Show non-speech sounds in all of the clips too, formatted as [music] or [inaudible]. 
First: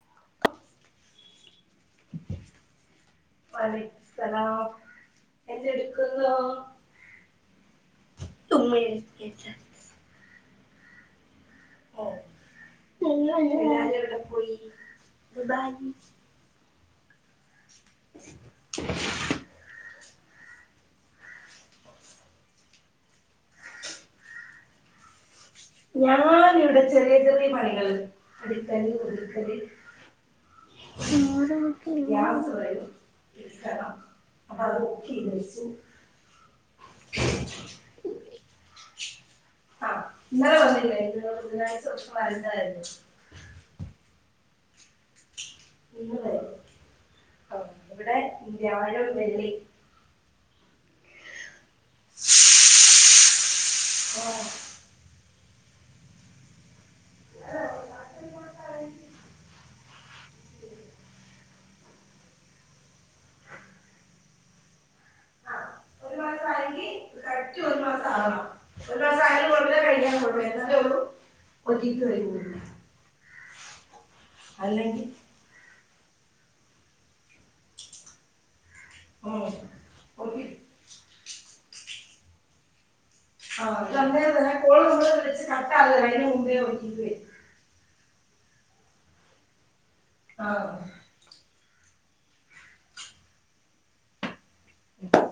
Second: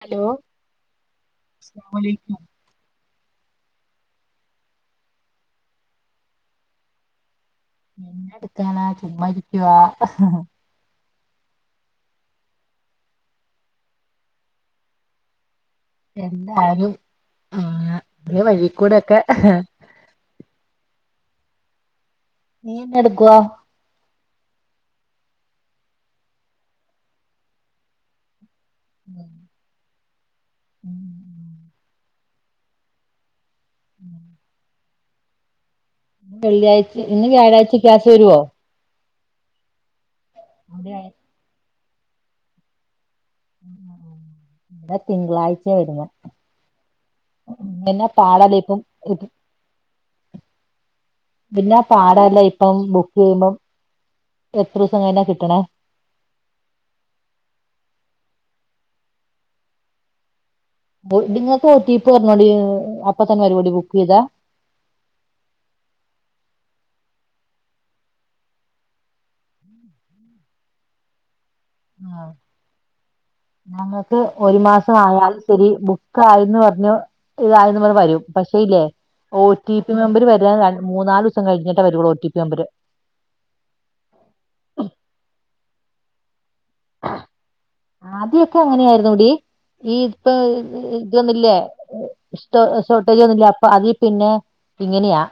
Hello അസ്സലാമുഅലൈക്കും. വാലൈകുസ്സലാം എന്ത്‌ ടുക്കുന്നു? എന്നെ എടുക്കാനാ ചുമ്മാരിക്കുവാ. ഹ് ഹോ [unintelligible] എല്ലാരും എവിടെ പോയി. ആ അ വഴിക്കൂടോക്കെ. നീ എനയെടിക്കുവാ? ഞാൻ ഇവിടെ ചെറിയ ചെറിയ പണികൾ അടികൽ ഉം, ഒതുക്കൽ. ഉം, [unintelligible] ഞാൻയാം ഉം, ഉം. അപ്പ അത് ക്കെു വെള്ളിയാഴ്ച ഇന്ന് വ്യാഴാഴ്ച ക്യാസ് വരുവോ ആ ഇന്നാലെ അവിടെ ആയി- പറഞ്ഞല്ല ബുധനാഴ്ചക്ഷ വരതായിരുന്നു തിങ്കളാഴ്ചയും വരുമ ഇന്ന് വരും ഇവിടെ വ്യാഴവും ഇപ്പ- വെള്ളി പിന്നെ പാടല്ല ഇപ്പം ബുക്ക് ചെയ്യുമ്പം എത്ര ദിവസം കന കിട്ട കണ ആ നിങ്ങക്ക ഒ ടീ പി പറരഞ്ഞോടി അപ്പത്തന് വരെ ഓടി ബക്ക് ചെയ്താ ആ മാസ ഒരു മാസ ആയാലും കഴിക്കൻൂ എന്നാല ആ ഞങ്ങക്ക് ഒരു മാസ അല്ലെങ്കിൽ ആയാലും ശരി ആയന്ന് പറഞ്ഞു ഇതായെന്ന് പറഞ്ഞ വരും പക്ഷേ ഇല്ലേ ഓ ഉം, ടി പി മമ്പര് ഒറ്റി വര മൂന്ന നാല് ദിവസം കഴിഞ്ഞിട്ടാ വരൂളൂ ഒ ടി പി മമ്പര് ആഹന്തെ കൊള വെച്ച് കട്ട അതിന് മുമ്പേ ഒ ആദ്യൊക്കെ അങ്ങനെയായിരുന്നു ടി ഈ ഇപ്പൊ ആ ഇതൊന്നല്ലേ ഷോട്ട് ഷോർട്ടേജ് വന്നിട്ടില്ല അപ്പൊ അതിൽ പിന്നെ ഇങ്ങനെയാ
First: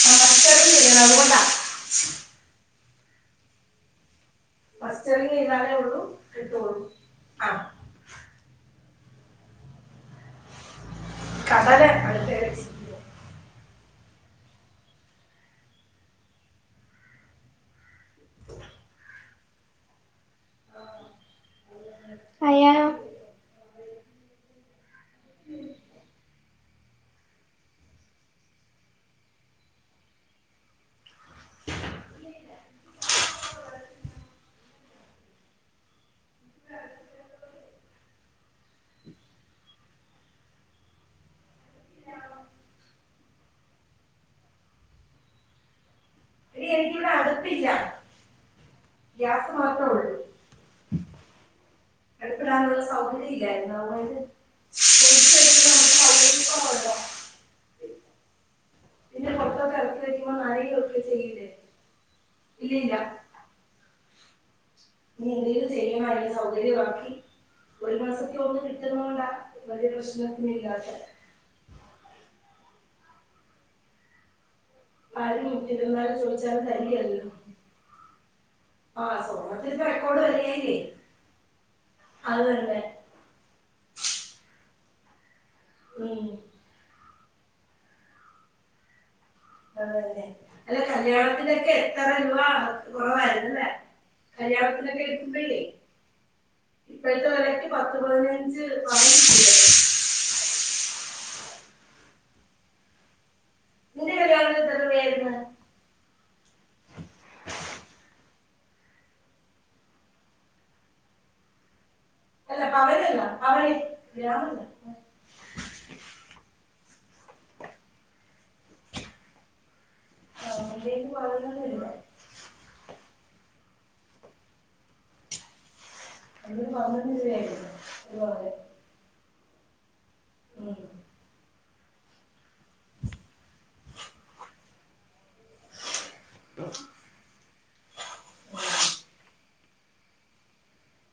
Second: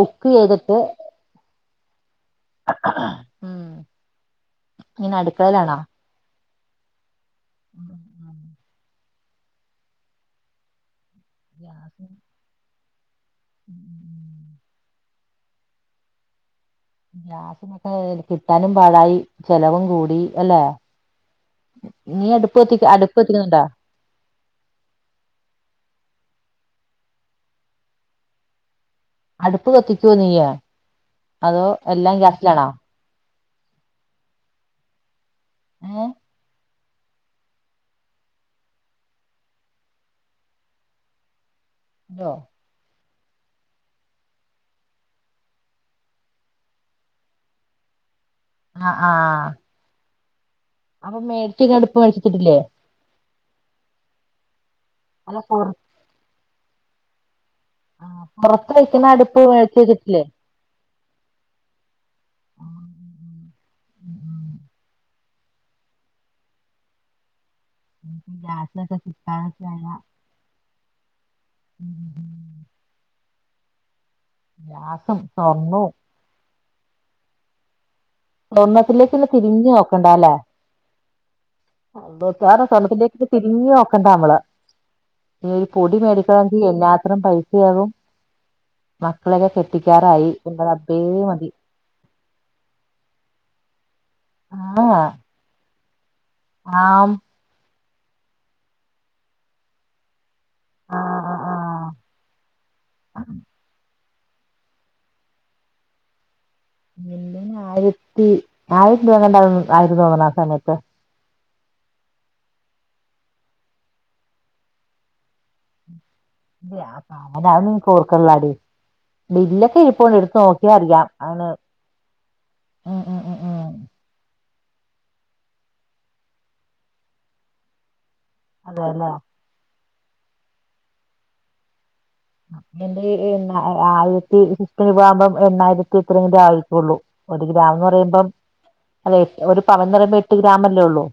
ബുക്ക് മസ്റ്ററിങ് ചെയ്തിട്ട് ചെയ്യണം അതുകൊണ്ടാ ഉം [unintelligible] ഫസ്റ്റ്റ ഇങ്ങനെ ചെയഴ്താലേ ഉള്ളൂ ഇട്ടോള്ളു ഉ ഉ [unintelligible] [inaudible] ഉം [unintelligible] ഗ്യാസിനൊക്കെ കിട്ടാനും പാടായി ചെലവും കൂടി അല്ലേ നീ അടുപ്പ അയ്യോ എത്തി അടുപ്പ എത്തിക്കുന്നുണ്ടോ ഉം അടുപ്പ് കത്തിക്കുവോ നീയ അതോ എല്ലാം ഗ്യാസിലാണോ ആഹ [unintelligible] ഇനി എനിക്കിവിടെ അടുപ്പില്ല ആഹ് ആഹ് ഗ്യാസ് മാത്രേ ഉള്ളൂ അപ്പൊ [unintelligible] അടുപ്പിടാനുള്ള സൗകര്യംല്ലത് അല പോറ കുറവുണ്ടോ ആ പുറത്ത വഴക്കുന്ന അടുപ്പ് മേഴത്തി കറ്റില്ലേ [unintelligible] ഇല്ലല്ല നീ എന്തെങ്കിലും ചെയ്യണം [unintelligible] സൗകര്യാക്കി ഒരു മാസത്തി ഒന്ന ഗ്യാസിനൊക്കെ കിട്ടുന്നടാ കിട്ടാനൊക്കെ വലിയ പ്രശ്നത്തിന ഇല്ലാതെ ഉ [unintelligible] ആര് നൂറ്റി സ്വർണ്ണവും ഇരുന്നാല് ചോദിച്ചാലല് തന്നല്ലോ ഒന്നത്തിലേക്കന്ന തിരിഞ്ഞു ഇപ്പൊ നോക്കണ്ട റെക്കോർഡ് അല്ലേ വരികയില്ലേ അത് [unintelligible] തന്നെ സ്വണ്ണത്തിന്റെക്കി തിരിഞ്ഞ് നോക്കണ്ട നമ്മള് ന ഒരു പൊടി ഉം മേടിക്കണമെങ്കിൽ എല്ലാത്തിനും പൈസയാകും മക്കളെയൊക്കെ അല്ലേ കെട്ടിക്കാറായി എന്താ അല്ല റബ്ബേ മതി കല്യാണത്തിനൊക്കെ എത്ര രൂപ കുറവായിരുന്നല്ലേ ആഹ് കല്യാണത്തിനൊക്കെ എടുക്കമ്പഴേ ആം ഇപ്പോഴത്തെ വിലക്ക് പത്ത് പതിനഞ്ച് ആഹ് ആഹ് ആഹ് നിന്റെ കല്യാണത്തിന് [unintelligible] പിന്നെ ആയിരത്തി ആയിരത്തി ഇപത്രണ്ട ആയിരത്തി തോന്നുന്ന ആ സമയത്ത് അല്ല പവനല്ല [inaudible] ഇ അവന കോർക്കള്ളാടി ബില്ലൊക്കെ ഇഴപ്പണ്ട് എടുത്ത് ആ, നോക്കിയ അറിയാം പവനിലേക്ക് ആണ് പതിനൊന്ന് രൂപ ഉം ഉം ഉം ഉം അതിന് പതിനൊന്ന് രൂപയായിരുന്നു ഒരു പവന് അതെല്ലെ ഉം, എന്റെ എണ് ആയിരത്തി ഫിറ്റന് പോകുമ്പോം എണ്ണായിരത്തി എത്രിന്റെ ആയിട്ടുള്ളൂ ഒരു ഗ്രാാം എന്ന് പറയുമ്പം അല്ല ഒരു പവൻ പറയുമ്പോ എട്ട് ഗ്രാമല്ലേ ഉള്ളൂ.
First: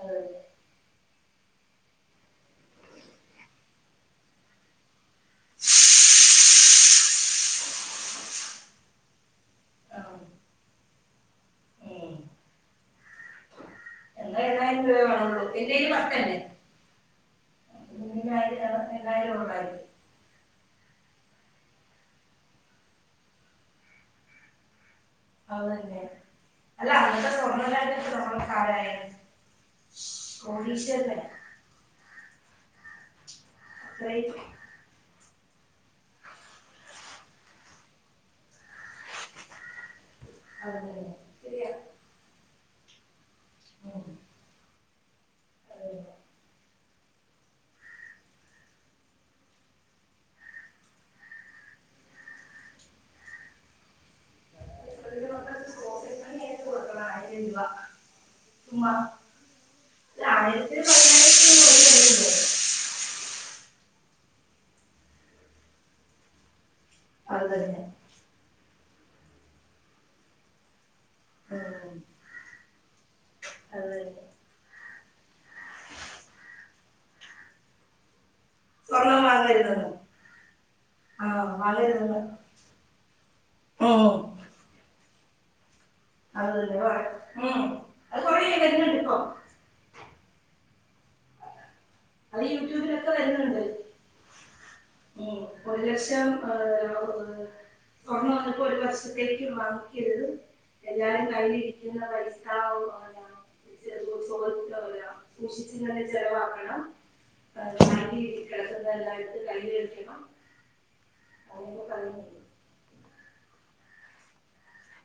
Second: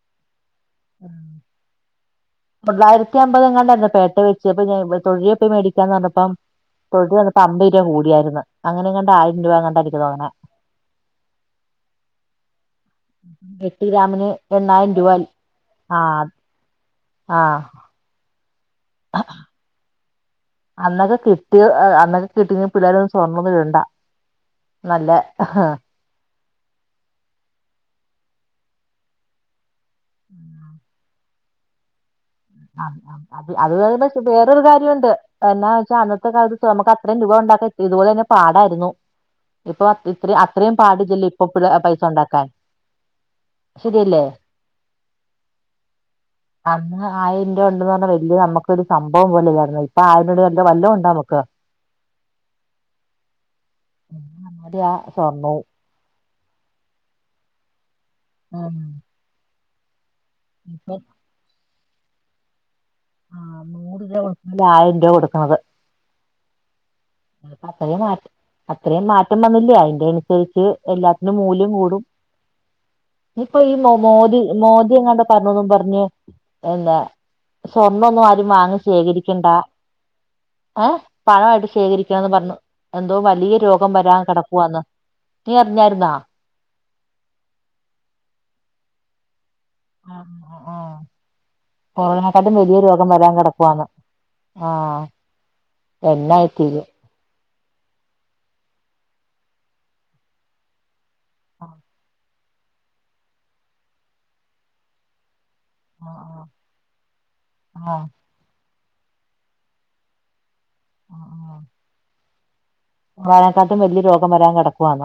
അതെ ആഹ തൊള്ളായിരത്തി അമ്പത് എങ്ങാണ്ടായിരുന്നു പേട്ട വെച്ച്പ്പ തൊഴിയപ്പ മേടിക്കാന്ന് പറഞ്ഞപ്പം. തൊഴിത് വന്നപ്പോ അമ്പത് രൂപ കൂടിയായിരുന്നു ആയിരം രൂപ എങ്ങണ്ടാ ആ എനിക്ക് തോങ്ങനെ. ഉം എട്ട് ഗ്രാമിന് എണ്ണായിരം രൂപയി എന്റെയില് ഭക്കേലേ ആ ആ എണ്ണായിരം ഉള്ളായിരുന്നു അന്നൊക്കെ കെട്ടി അന്നൊക്കെ കിട്ടി പിള്ളേരം സ്വർണ്ണം ഒന്ന് ഇടണ്ട നല്ല അതന്നെ [unintelligible] കോടീഷ്വര്ന ആ അ അത് പക്ഷെ അത്രയും വേറൊരു കാര്യംണ്ട് എന്നാന്ന് വെച്ചാ അന്നത്തെ കാലത്ത് നമുക്ക് അത്രയും രൂപ ഉ. കാക്ക ഇപോലെ തന്നെ പാടായിരുന്നു ഇപ്പൊ ഇത്ര അത്രയും അത് പാട് തന്നെ ഇല്ലല്ലോ ഇപ്പൊ ഇ ശരിയാ പൈസ ഉണ്ടാക്കാൻ. ഉം. ശരിയല്ലേ അത് തന്നെ. അ ആയിരം രൂപ ഉണ്ടന്ന് പറഞ്ഞാൽ വല്യ നമുക്കു ഒരു സംഭം പോലെ ഇല്ലായിരുന്നു ഇപ്പ ആയിരം വല്ലതം ഉണ്ടോ നമുക്ക് എന്ന അന്നടയാ ഒരു സ്വർണ്ണവും അ വ ആ ആയിരത്തി പതിനായിരത്തി എ ആഹ നൂറ് രൂപ കൊടുക്കണല് ആയിരം രൂപ കൊടുക്കണത്. അത് തന്നെ പപ്പയേ മാറ്റ അത്രയും മാറ്റം വന്നില്ല അതിന്റെ അനുസരിച്ച് എല്ലാത്തിനും മൂല്യം ഉം. കൂടും ഇപ്പൊ ഈ അത് മോ തന്നെ മോദി മോദി എങ്ങാണ്ട് പറഞ്ഞൊന്നും പറഞ്ഞ് എന്താ. സ്വർണ്ണൊന്നും ആരുംവാങ്ങി സ്വർണം ശേഖരിക്കണ്ട വാങ്ങരുതെന്ന് ഏ ആ പണമായിട്ട് ശേഖരിക്ക. വാങ്ങരുതെന്ന് പറഞ്ഞു എന്തോ വലിയ രോഗം ഉം. വരാൻ കിടക്കു ആന്ന് നീ. അറിഞ്ഞായിരുന്നാ [inaudible] വരുന്നുണ്ട് ഇപ്പം ആഹ ആഹ അത് കൊറോണെക്കാട്ടും വലിയ രോഗം യൂട്യൂബിലൊക്കെ വരാൻ വരുന്നുണ്ട് കിടക്കുന്ന് ആ ഉം ഒരു ലക്ഷം [unintelligible] വങ്ങിക്കരുത് എല്ലാരും കയ്യിലിരിക്കുന്ന പ സൂശിച്ചങ്ങന്നെ ചെലവാക്കണം ആഹ് [unintelligible] എല്ലായിടുത്തും കയ്യില [unintelligible] ആ ആ വനക്കാട്ടും വലിയ രോഗം വരാൻ കിടക്കു ആന്ന..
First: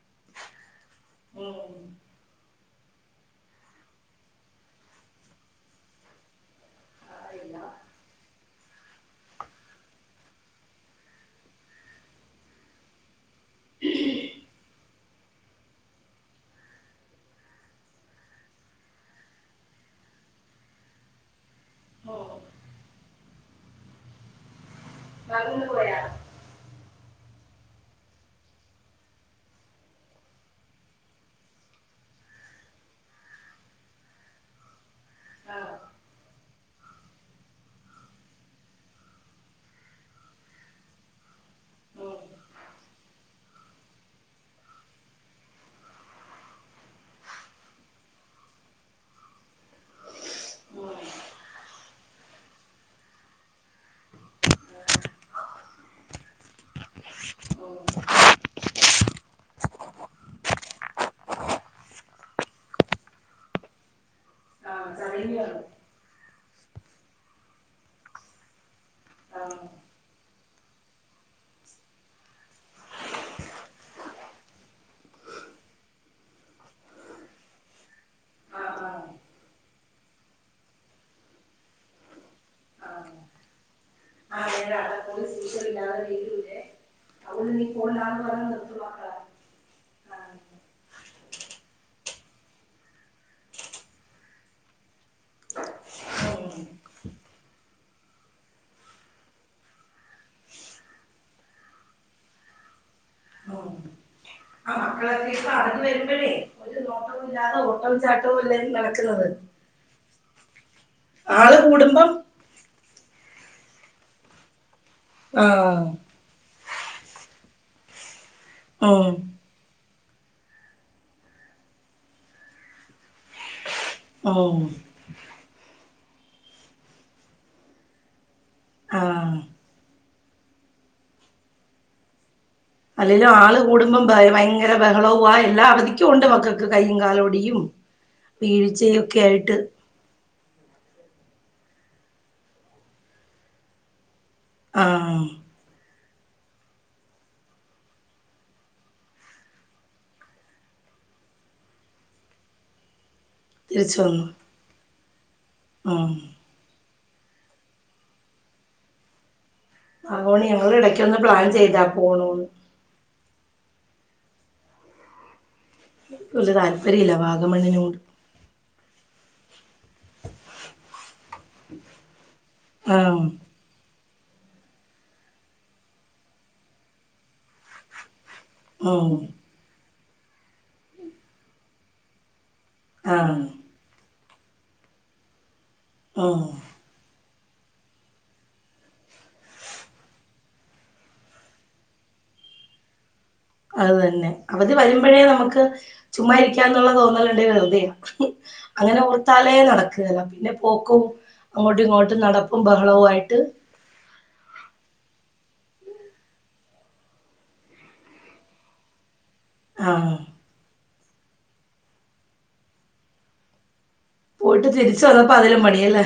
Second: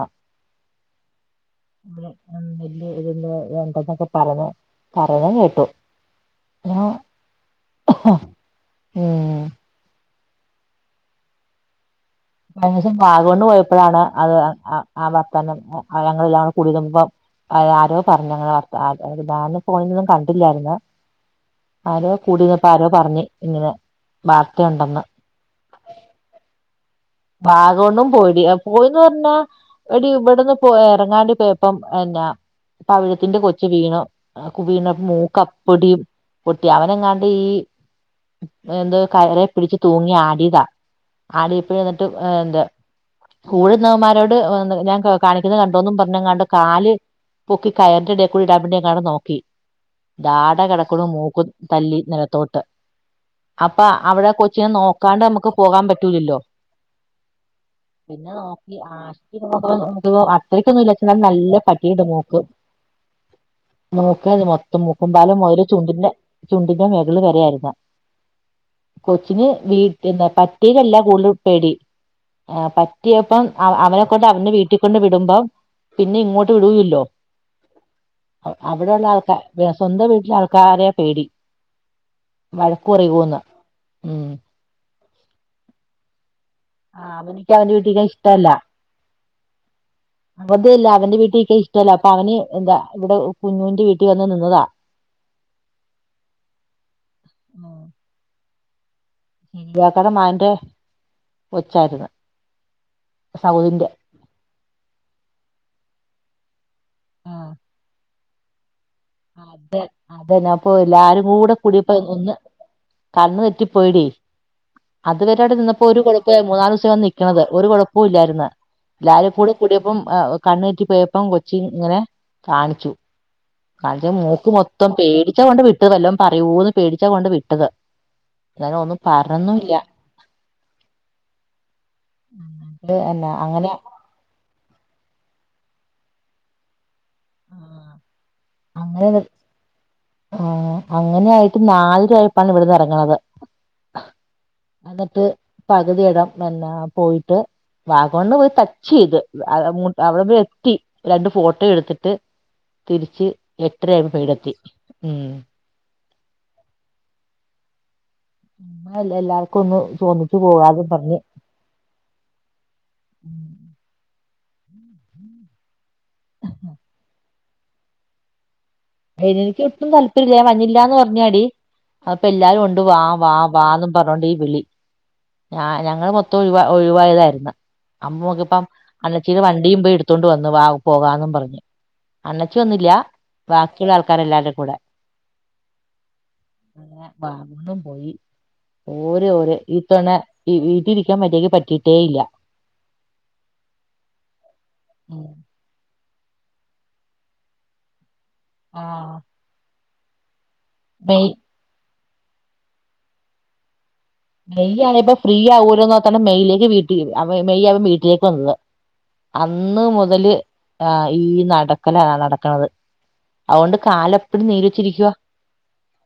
ഉം നമ്മള് നെല്ല് ഇന്ന് വേണ്ടെന്നൊക്കെ പറഞ്ഞ പറയുന്ന കേട്ടു ആ അറിയില്ല ഉം കഴിഞ്ഞോസം വാഗമൺ പോയപ്പോഴാണ് അത് ആ വർത്താനം ഞങ്ങളെല്ലാം [unintelligible] ആരോ പറഞ്ഞു കുണു കാറിൽ പോയത്കണ്ടില്ലായിരുന്നു ആരോ ഉം കൂടിന്നപ്പ ആരോ പറഞ്ഞു ഇങ്ങനെ വാർത്തയുണ്ടെന്ന്. അങ്ങ പോയ ഭാഗൊന്നും പോയിടി പോയിന്ന് പറഞ്ഞാ ഒരു ഇവിടെന്ന് പോ ഇറങ്ങാണ്ടി പോയപ്പം പിന്ന പവിഴത്തിന്റെ കൊച്ച വീണ വീണ മൂക്ക ആഹ് അപ്പൊടിയും കുട്ടി അവനങ്ങാണ്ട് ഈ എന്ത് കയറ പിടിച്ച് തൂങ്ങി ആടിയതാ ആടി ഇപ്പ എന്നിട്ട് ഉം എന്താ കൂഴുന്നവന്മാരോട് ഞാൻ കാണിക്കുന്ന കണ്ടോന്നും പറഞ്ഞങ്ങാണ്ട് കാല് പൊക്കി കയറിന്റെ ഇടേക്കൂടെ ഇടാൻ മാണ്ടി എങ്ങാനും നോക്കി ഡാട ഉം കിടക്കുന്നു മൂക്കും തല്ലി നിലത്തോട്ട് അപ്പ അവിടെ കൊച്ചിനെ ആഹ് നോക്കാണ്ട് നമുക്ക് പോകാൻ പറ്റൂലല്ലോ [unintelligible] പിന്നെ നോക്കി ആ [unintelligible] നല്ല പറ്റിന് മൂക്ക് മൂക്ക് നേ നി മൊത്തം ആഹ് മൂക്കുംപാല ചടങ്ങിനാണ് മുതല് ചുണ്ടിന്റെറെ ചുണ്ടിന്റെ മേഖള് വര ആായിരുന്ന കൊച്ചിന് ആഹ് വീ എന്താ പറ്റയിലല്ല കൂടുതൽ പേടി ആ പറ്റിയപ്പം അവനെ കൊണ്ട് അവന്റെ വീട്ടിൽക്കൊണ്ട് വിടുമ്പോം പിന്നെ ഇങ്ങോട്ട് വിടുലല്ലോ ആഹ് അവിടെയള്ള ആഹ് ആൾക്കാർ സ്വന്തം വീട്ടിലെ ആൾക്കാരെ പേടി വഴക്കു ആഹ് പറയോന്ന് ഉം [inaudible] ആ അവനിക്ക് അതുകൊണ്ട് നീ അവന്റെ വീട്ടിക്ക പോണ്ടാന്ന് പറഞ്ഞ് ഇഷ്ടല്ല നിർത്തു മക്കളെ ആ അതല്ല അവന്റെ വീട്ടിൽ നിക്ക ഇഷ്ടല്ല പ അവന് എന്താ ഇവിടെ കുഞ്ഞുന്റെ വീട്ടിൽ വന്ന് നിന്നതാ ഉം, ല്യാക്കാൻ്റെ മകൻ്റെ കൊച്ചയിരുന്നു ഉം. [unintelligible] ആ മക്കളൊക്കെ ഇപ്പ അറിഞ്ഞ വരുമ്പോഴേ ഓട്ടം ചാട്ടോവുംല്ലല്ലോ അതെ അതന്നെ അപ്പൊ എല്ലാരും കൂടെ ആള് കൂടിയപ്പോ കൂടുമ്പം ഒന്ന് കണ്ണ് തെറ്റി പോയി ടീ ആ അത്വരെവിടെ നിന്നപ്പോ ഒരു കുഴപ്പ മൂന്ന നിക്കിണ്ത് ഒരു കുഴപ്പ ഇല്ലായിരുന്നു ഉം, ലാ കൂടെ കൂട പ്പം കണ്ണൂറ്റി പോയപ്പം കൊച്ചി ഇങ്ങനെ കാണിച്ചു കഴ മൂക്ക് ഉം, മൊത്തം പേടിച്ചാ കൊണ്ട് വിട്ടതല്ലോ പറയൂന്ന് പേടിച്ചാ കൊണ്ട് വിട്ടത് ഞന ആ ഒന്നും പറന്നുംല്ല എന്നാ അല്ലേലും ആള് അങ്ങനെ കൂടുമ്പം ഭയങ്കര ബഹളവു എല്ലാ അവധിക്കും ഉണ്ട് മക്കൾക്ക് കൈ കാലോടിയും വീഴ്ചയുംക്കെ ആയിട്ട് ആ അങ്ങനെയായിട്ട് നാല് പ്പാണ് ഇവിടുന്ന് ഇറങ്ങണത് ആ എന്നിട്ട് പകുതിയിടാം എന്നെ പോയിട്ട് വാഗമണ്ണ് പോയി ടച്ച് ചെയ്ത് അവിടെ എത്തി രണ്ട് ഫോട്ടോ എടുത്തിട്ട് തിരിച്ച് എട്ടര തിരിച്ചു ആമ്പോ പേരേലത്തി ഉം ആ അല്ല ല്ല എല്ലാർക്കും ഒന്നും ചോന്നിച്ചു അതുകൊണ്ട് ഞങ്ങൾ പോവാതും പറഞ്ഞ് ഇടയ്ക്കൊന്ന് പ്ലാൻ ചെയ്താ പോണൂന്ന് ഒരു താല്പര്യം ഇല്ല വാഗമണ്ണിനോട് എനിക്ക് ഒട്ടും താല്പര്യമില്ലേ മഞ്ഞില്ലാന്ന് പറഞ്ഞ അപ്പോ എല്ലാരും കൊണ്ട് വാ ആഹ് വാ വാ അതോണ്ട് ഈ വിളി ഞങ്ങള് മൊത്തം ഒഴിവാ ഒഴിവായതായിരുന്നു അമ്മക്ക അപ്പം ഉം അണ്ണച്ചീടെ വണ്ടിയുമ്പ ടുത്തൊണ്ട് വന്നു പോകാന്നും പറഞ്ഞു അണ്ണച്ചി വന്നില്ല ആഹ് ബാക്കിയുള്ള ആൾക്കാരെല്ലാവരുടെ കൂടെ ആ വാഗമണ്ണും പോയി ഓര് ഓര് ഈ തവണ ഈ വീട്ടിലിരിക്കാൻ പറ്റിയക്ക് പറ്റിട്ടേ ഇല്ല അത തന്നെ അവധി വരുമ്പോഴേ നമുക്ക് ചുമ്മാ ഇരിക്കാന്നുള്ള തോന്നലുണ്ട് വെറുതെയാ. അങ്ങനെ ആഹ് ഓർത്താലേ നടക്കുകല്ല പിന്നെ പോക്കും മെയ് അങ്ങോട്ടും ഇങ്ങോട്ടും നടപ്പും ബഹളവും ആയിട്ട്. മെയ് ആണെ ഇപ്പൊ ഫ്രീ ആവൂലോന്ന് ഓർത്താണ് മെയ്യിലേക്ക് വീട്ടിൽ മെയ് ആവൻ വീട്ടിലേക്ക് വന്നത് [unintelligible] അന്ന് ആഹ് മുതല് ആ ഈ നടക്കലാണ് നടക്കണത് അതുകൊണ്ട്. കാല് അപ്പടി നീര് പോയിട്ട് തിരിച്ച് വെച്ചിരിക്കുവ. വന്നപ്പോ അതിലും പണിയല്ലേ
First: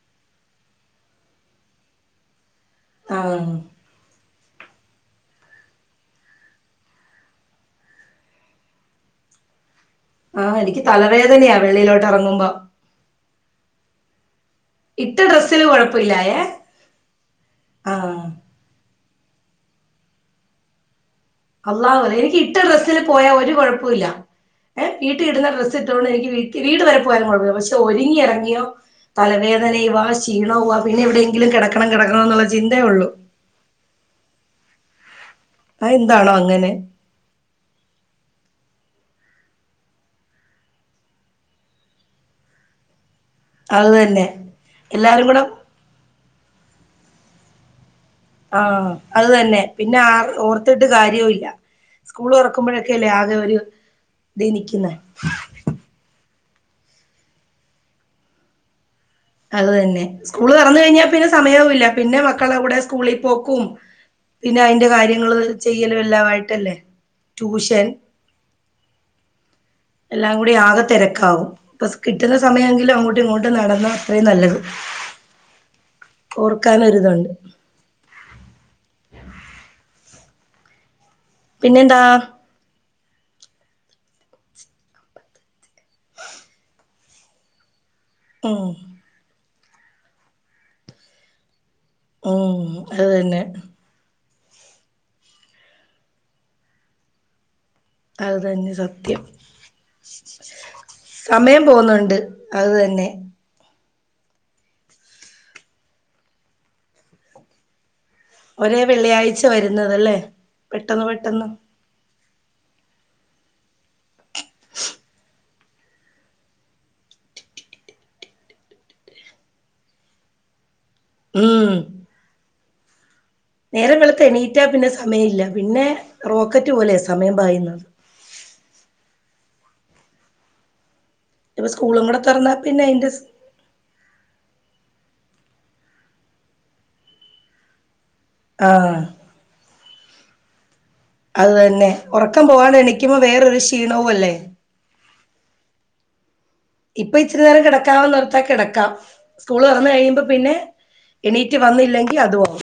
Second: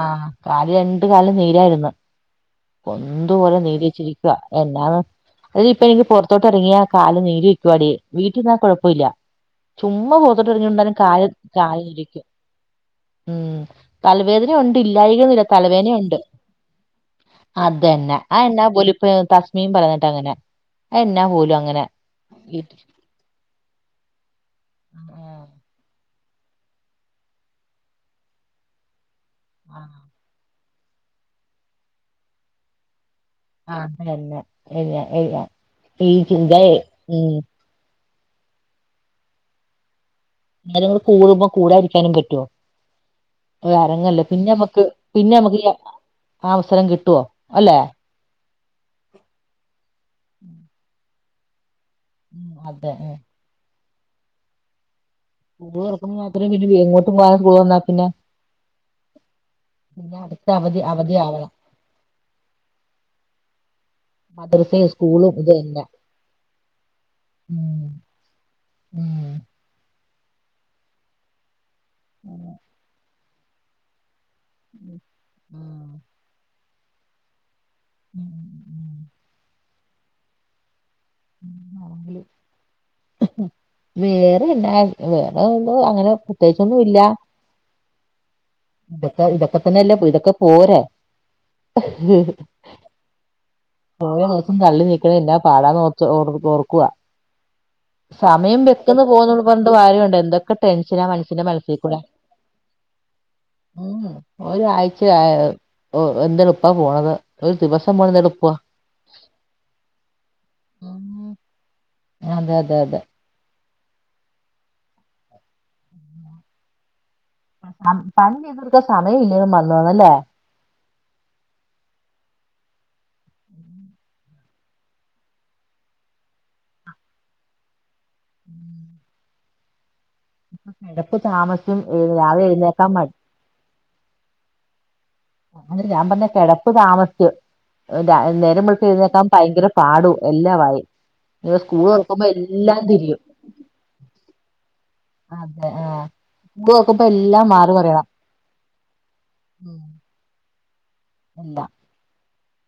ആ, കല് രണ്ട് കാലും നീരായിരുന്നു. പന്ത് ആഹ് പോലെ നീര് വെച്ചിരിക്കുക എന്ന അതിൽ ഇപ്പ എനിക്ക് പുറത്തോട്ട് ഇറങ്ങിയാ കല് നീര് വെക്കുവാടി വീട്ടിൽ ഇരുന്നാ കുഴപ്പമില്ല. ചുമ്മ ആഹ് എനിക്ക് പുറത്തോട്ടിറങ്ങിയാലും കാല് തലവേദനയാ വെളിയിലോട്ട് കായലിരിക്കും എറങ്ങുമ്പോ ഉണ്ട്, ഇട്ട ഇല്ലായിക ഒന്നുമില്ല ഡ്രസ്സിന് തലവേനയുണ്ട്. കൊഴപ്പല്ലായേ അതെന്നെ ആഹ് ആ എന്നാ പോലിപ്പൊ തസ്മീം പറഞ്ഞിട്ട് അങ്ങനെ ആ എന്നാ പോലും അങ്ങനെ അള്ളാ പറ എനിക്ക് ഇട്ട വീട്ടി ഡ്രസ്സിൽ പോയാ ഒരു കുഴപ്പ ഇല്ല, ആ വീട്ടിൽ ഇടുന്ന ഡ്രസ്സ് ഇട്ടുകൊണ്ട് എനിക്ക് വീട് വരെ പോയാലും കുഴപ്പമില്ല, പക്ഷെ ഒരുങ്ങിയിറങ്ങിയോ ആ തലവേദനയുവാ ക്ഷീണവു വാ പിന്നെ എവിടെയെങ്കിലും കിടക്കണം കിടക്കണം എന്നുള്ള ചിത്തേ ഉള്ളൂ. ആതല്ല എല്ല എല്ല അത് ഈ എന്താണോ അങ്ങനെ ചിന്തയ ഉ അന്നേരം നമ്മൾ കൂടുമ്പോ കൂടാതിരിക്കാനും പറ്റുവോ. അത് ഇറങ്ങല്ലേ തന്നെ പിന്നെമ്മക്ക്, എല്ലാരും പിന്നെ കൂടെ നമ്മുക്ക് ഈ അവസരം കിട്ടുവോ അല്ലെ. ആ, അത് തന്നെ പിന്നെ ആ ഓർത്തിട്ട് കാര്യവും ഇല്ല. സ്കൂൾ ഉം അതെ തുറക്കുമ്പോഴൊക്കെല്ലേ ആകെ ഒരു ഇതി നിക്കുന്നെ സ്കൂൾ തുറക്കുമ്പോ മാത്രേ പിന്നെ എങ്ങോട്ടും പോകാനാ സ്കൂൾ തുറന്നാ പിന്നെ. [unintelligible] അത് തന്നെ പിന്നെ അടുത്ത സ്കൂള് തുറന്ന് അവധി കഴിഞ്ഞാൽ അവധി പിന്നെ ആവണം സമയവും, ഇല്ല പിന്നെ മക്കളുടെ കൂടെ സ്കൂളിൽ പോക്കും. പിന്നെ അതിന്റെ മദ്രസയും സ്കൂളും കാര്യങ്ങള് ഇത് എല്ലാം ചെയ്യല് എല്ലാമായിട്ടല്ലേ ഉം ട്യൂഷൻ ഉം എല്ലാം കൂടി ആകെ തിരക്കാവും ഇപ്പൊ കിട്ടുന്ന ആഹ് സമയമെങ്കിലും അങ്ങോട്ടും ഇങ്ങോട്ടും നടന്നാ അത്രയും നല്ലത് ഓർക്കാനൊരി തൊണ്ട് ഉം, ഉം പിന്നെന്താ വേറെന്താ വേറെ അങ്ങനെ പ്രത്യേകിച്ചൊന്നും ഇല്ല. [unintelligible] ഇതൊക്കെ, ഇതൊക്കെ തന്നെല്ലേ ഇതൊക്കെ പോരെ ഉം അത് തന്നെ ഓരോ ദിവസം തള്ളി നീക്കെണ എന്നാ പാടാന്ന് ഓർക്കുവ. ഉം അത് തന്നെ സത്യം പറഞ്ഞിട്ട് കാര്യമുണ്ടോ എന്തൊക്കെ ടെൻഷനാ മനുഷ്യന്റെ സമയം മനസ്സിൽ പോവുന്നുണ്ട് അത് തന്നെ. [unintelligible] ഉ ഒരാഴ്ച ആയ എന്താ എളുപ്പാ പോണത്, ഒരു ദിവസം പോണത് എളുപ്പാ. ഒരേ വെള്ളിയാഴ്ച വരുന്നതല്ലേ പെട്ടെന്ന് പെട്ടെന്ന് അതെ അതെ അതെ പണ്ട് ഇതൊർക്ക സമയം ഇല്ല വന്നു വന്നല്ലേ ഉം നേരെ വെള്ത്തെ എണീറ്റാ പിന്നെ സമയം ഇല്ല, പിന്നെ റോക്കറ്റ് പോലെയാ സമയം പായുന്നത്. [unintelligible] കിടപ്പ് ഇപ്പൊ താമസും, സ്കൂളും കൂടെ രാവിലെ തുറന്നാ പിന്നെ എഴുന്നേക്കാൻ അയിന്റെ മടി. സ് അതെ ഞാൻ പറഞ്ഞ കിടപ്പ് താമസിച്ച്, നേരം വെളുത്ത് ആഹ് എഴുന്നേക്കാ ഭയങ്കര പാടും. എല്ലാ വായി അത് തന്നെ ഉറക്കം പോവാണ്ട് എണിക്കുമ്പോ, തിരിയും വേറെരു ക്ഷീണവും അല്ലേ. അതെ ആഹ് ഇപ്പൊ ഇച്ചിരി നേരം കിടക്കാന്ന്ർത്താൽ കിടക്കാം സ്കൂള് ഉം. തുറന്നകഴിയുമ്പോ പിന്നെ എല്ലാം എണീറ്റ് വന്നില്ലെങ്കിൽ അതും ആവും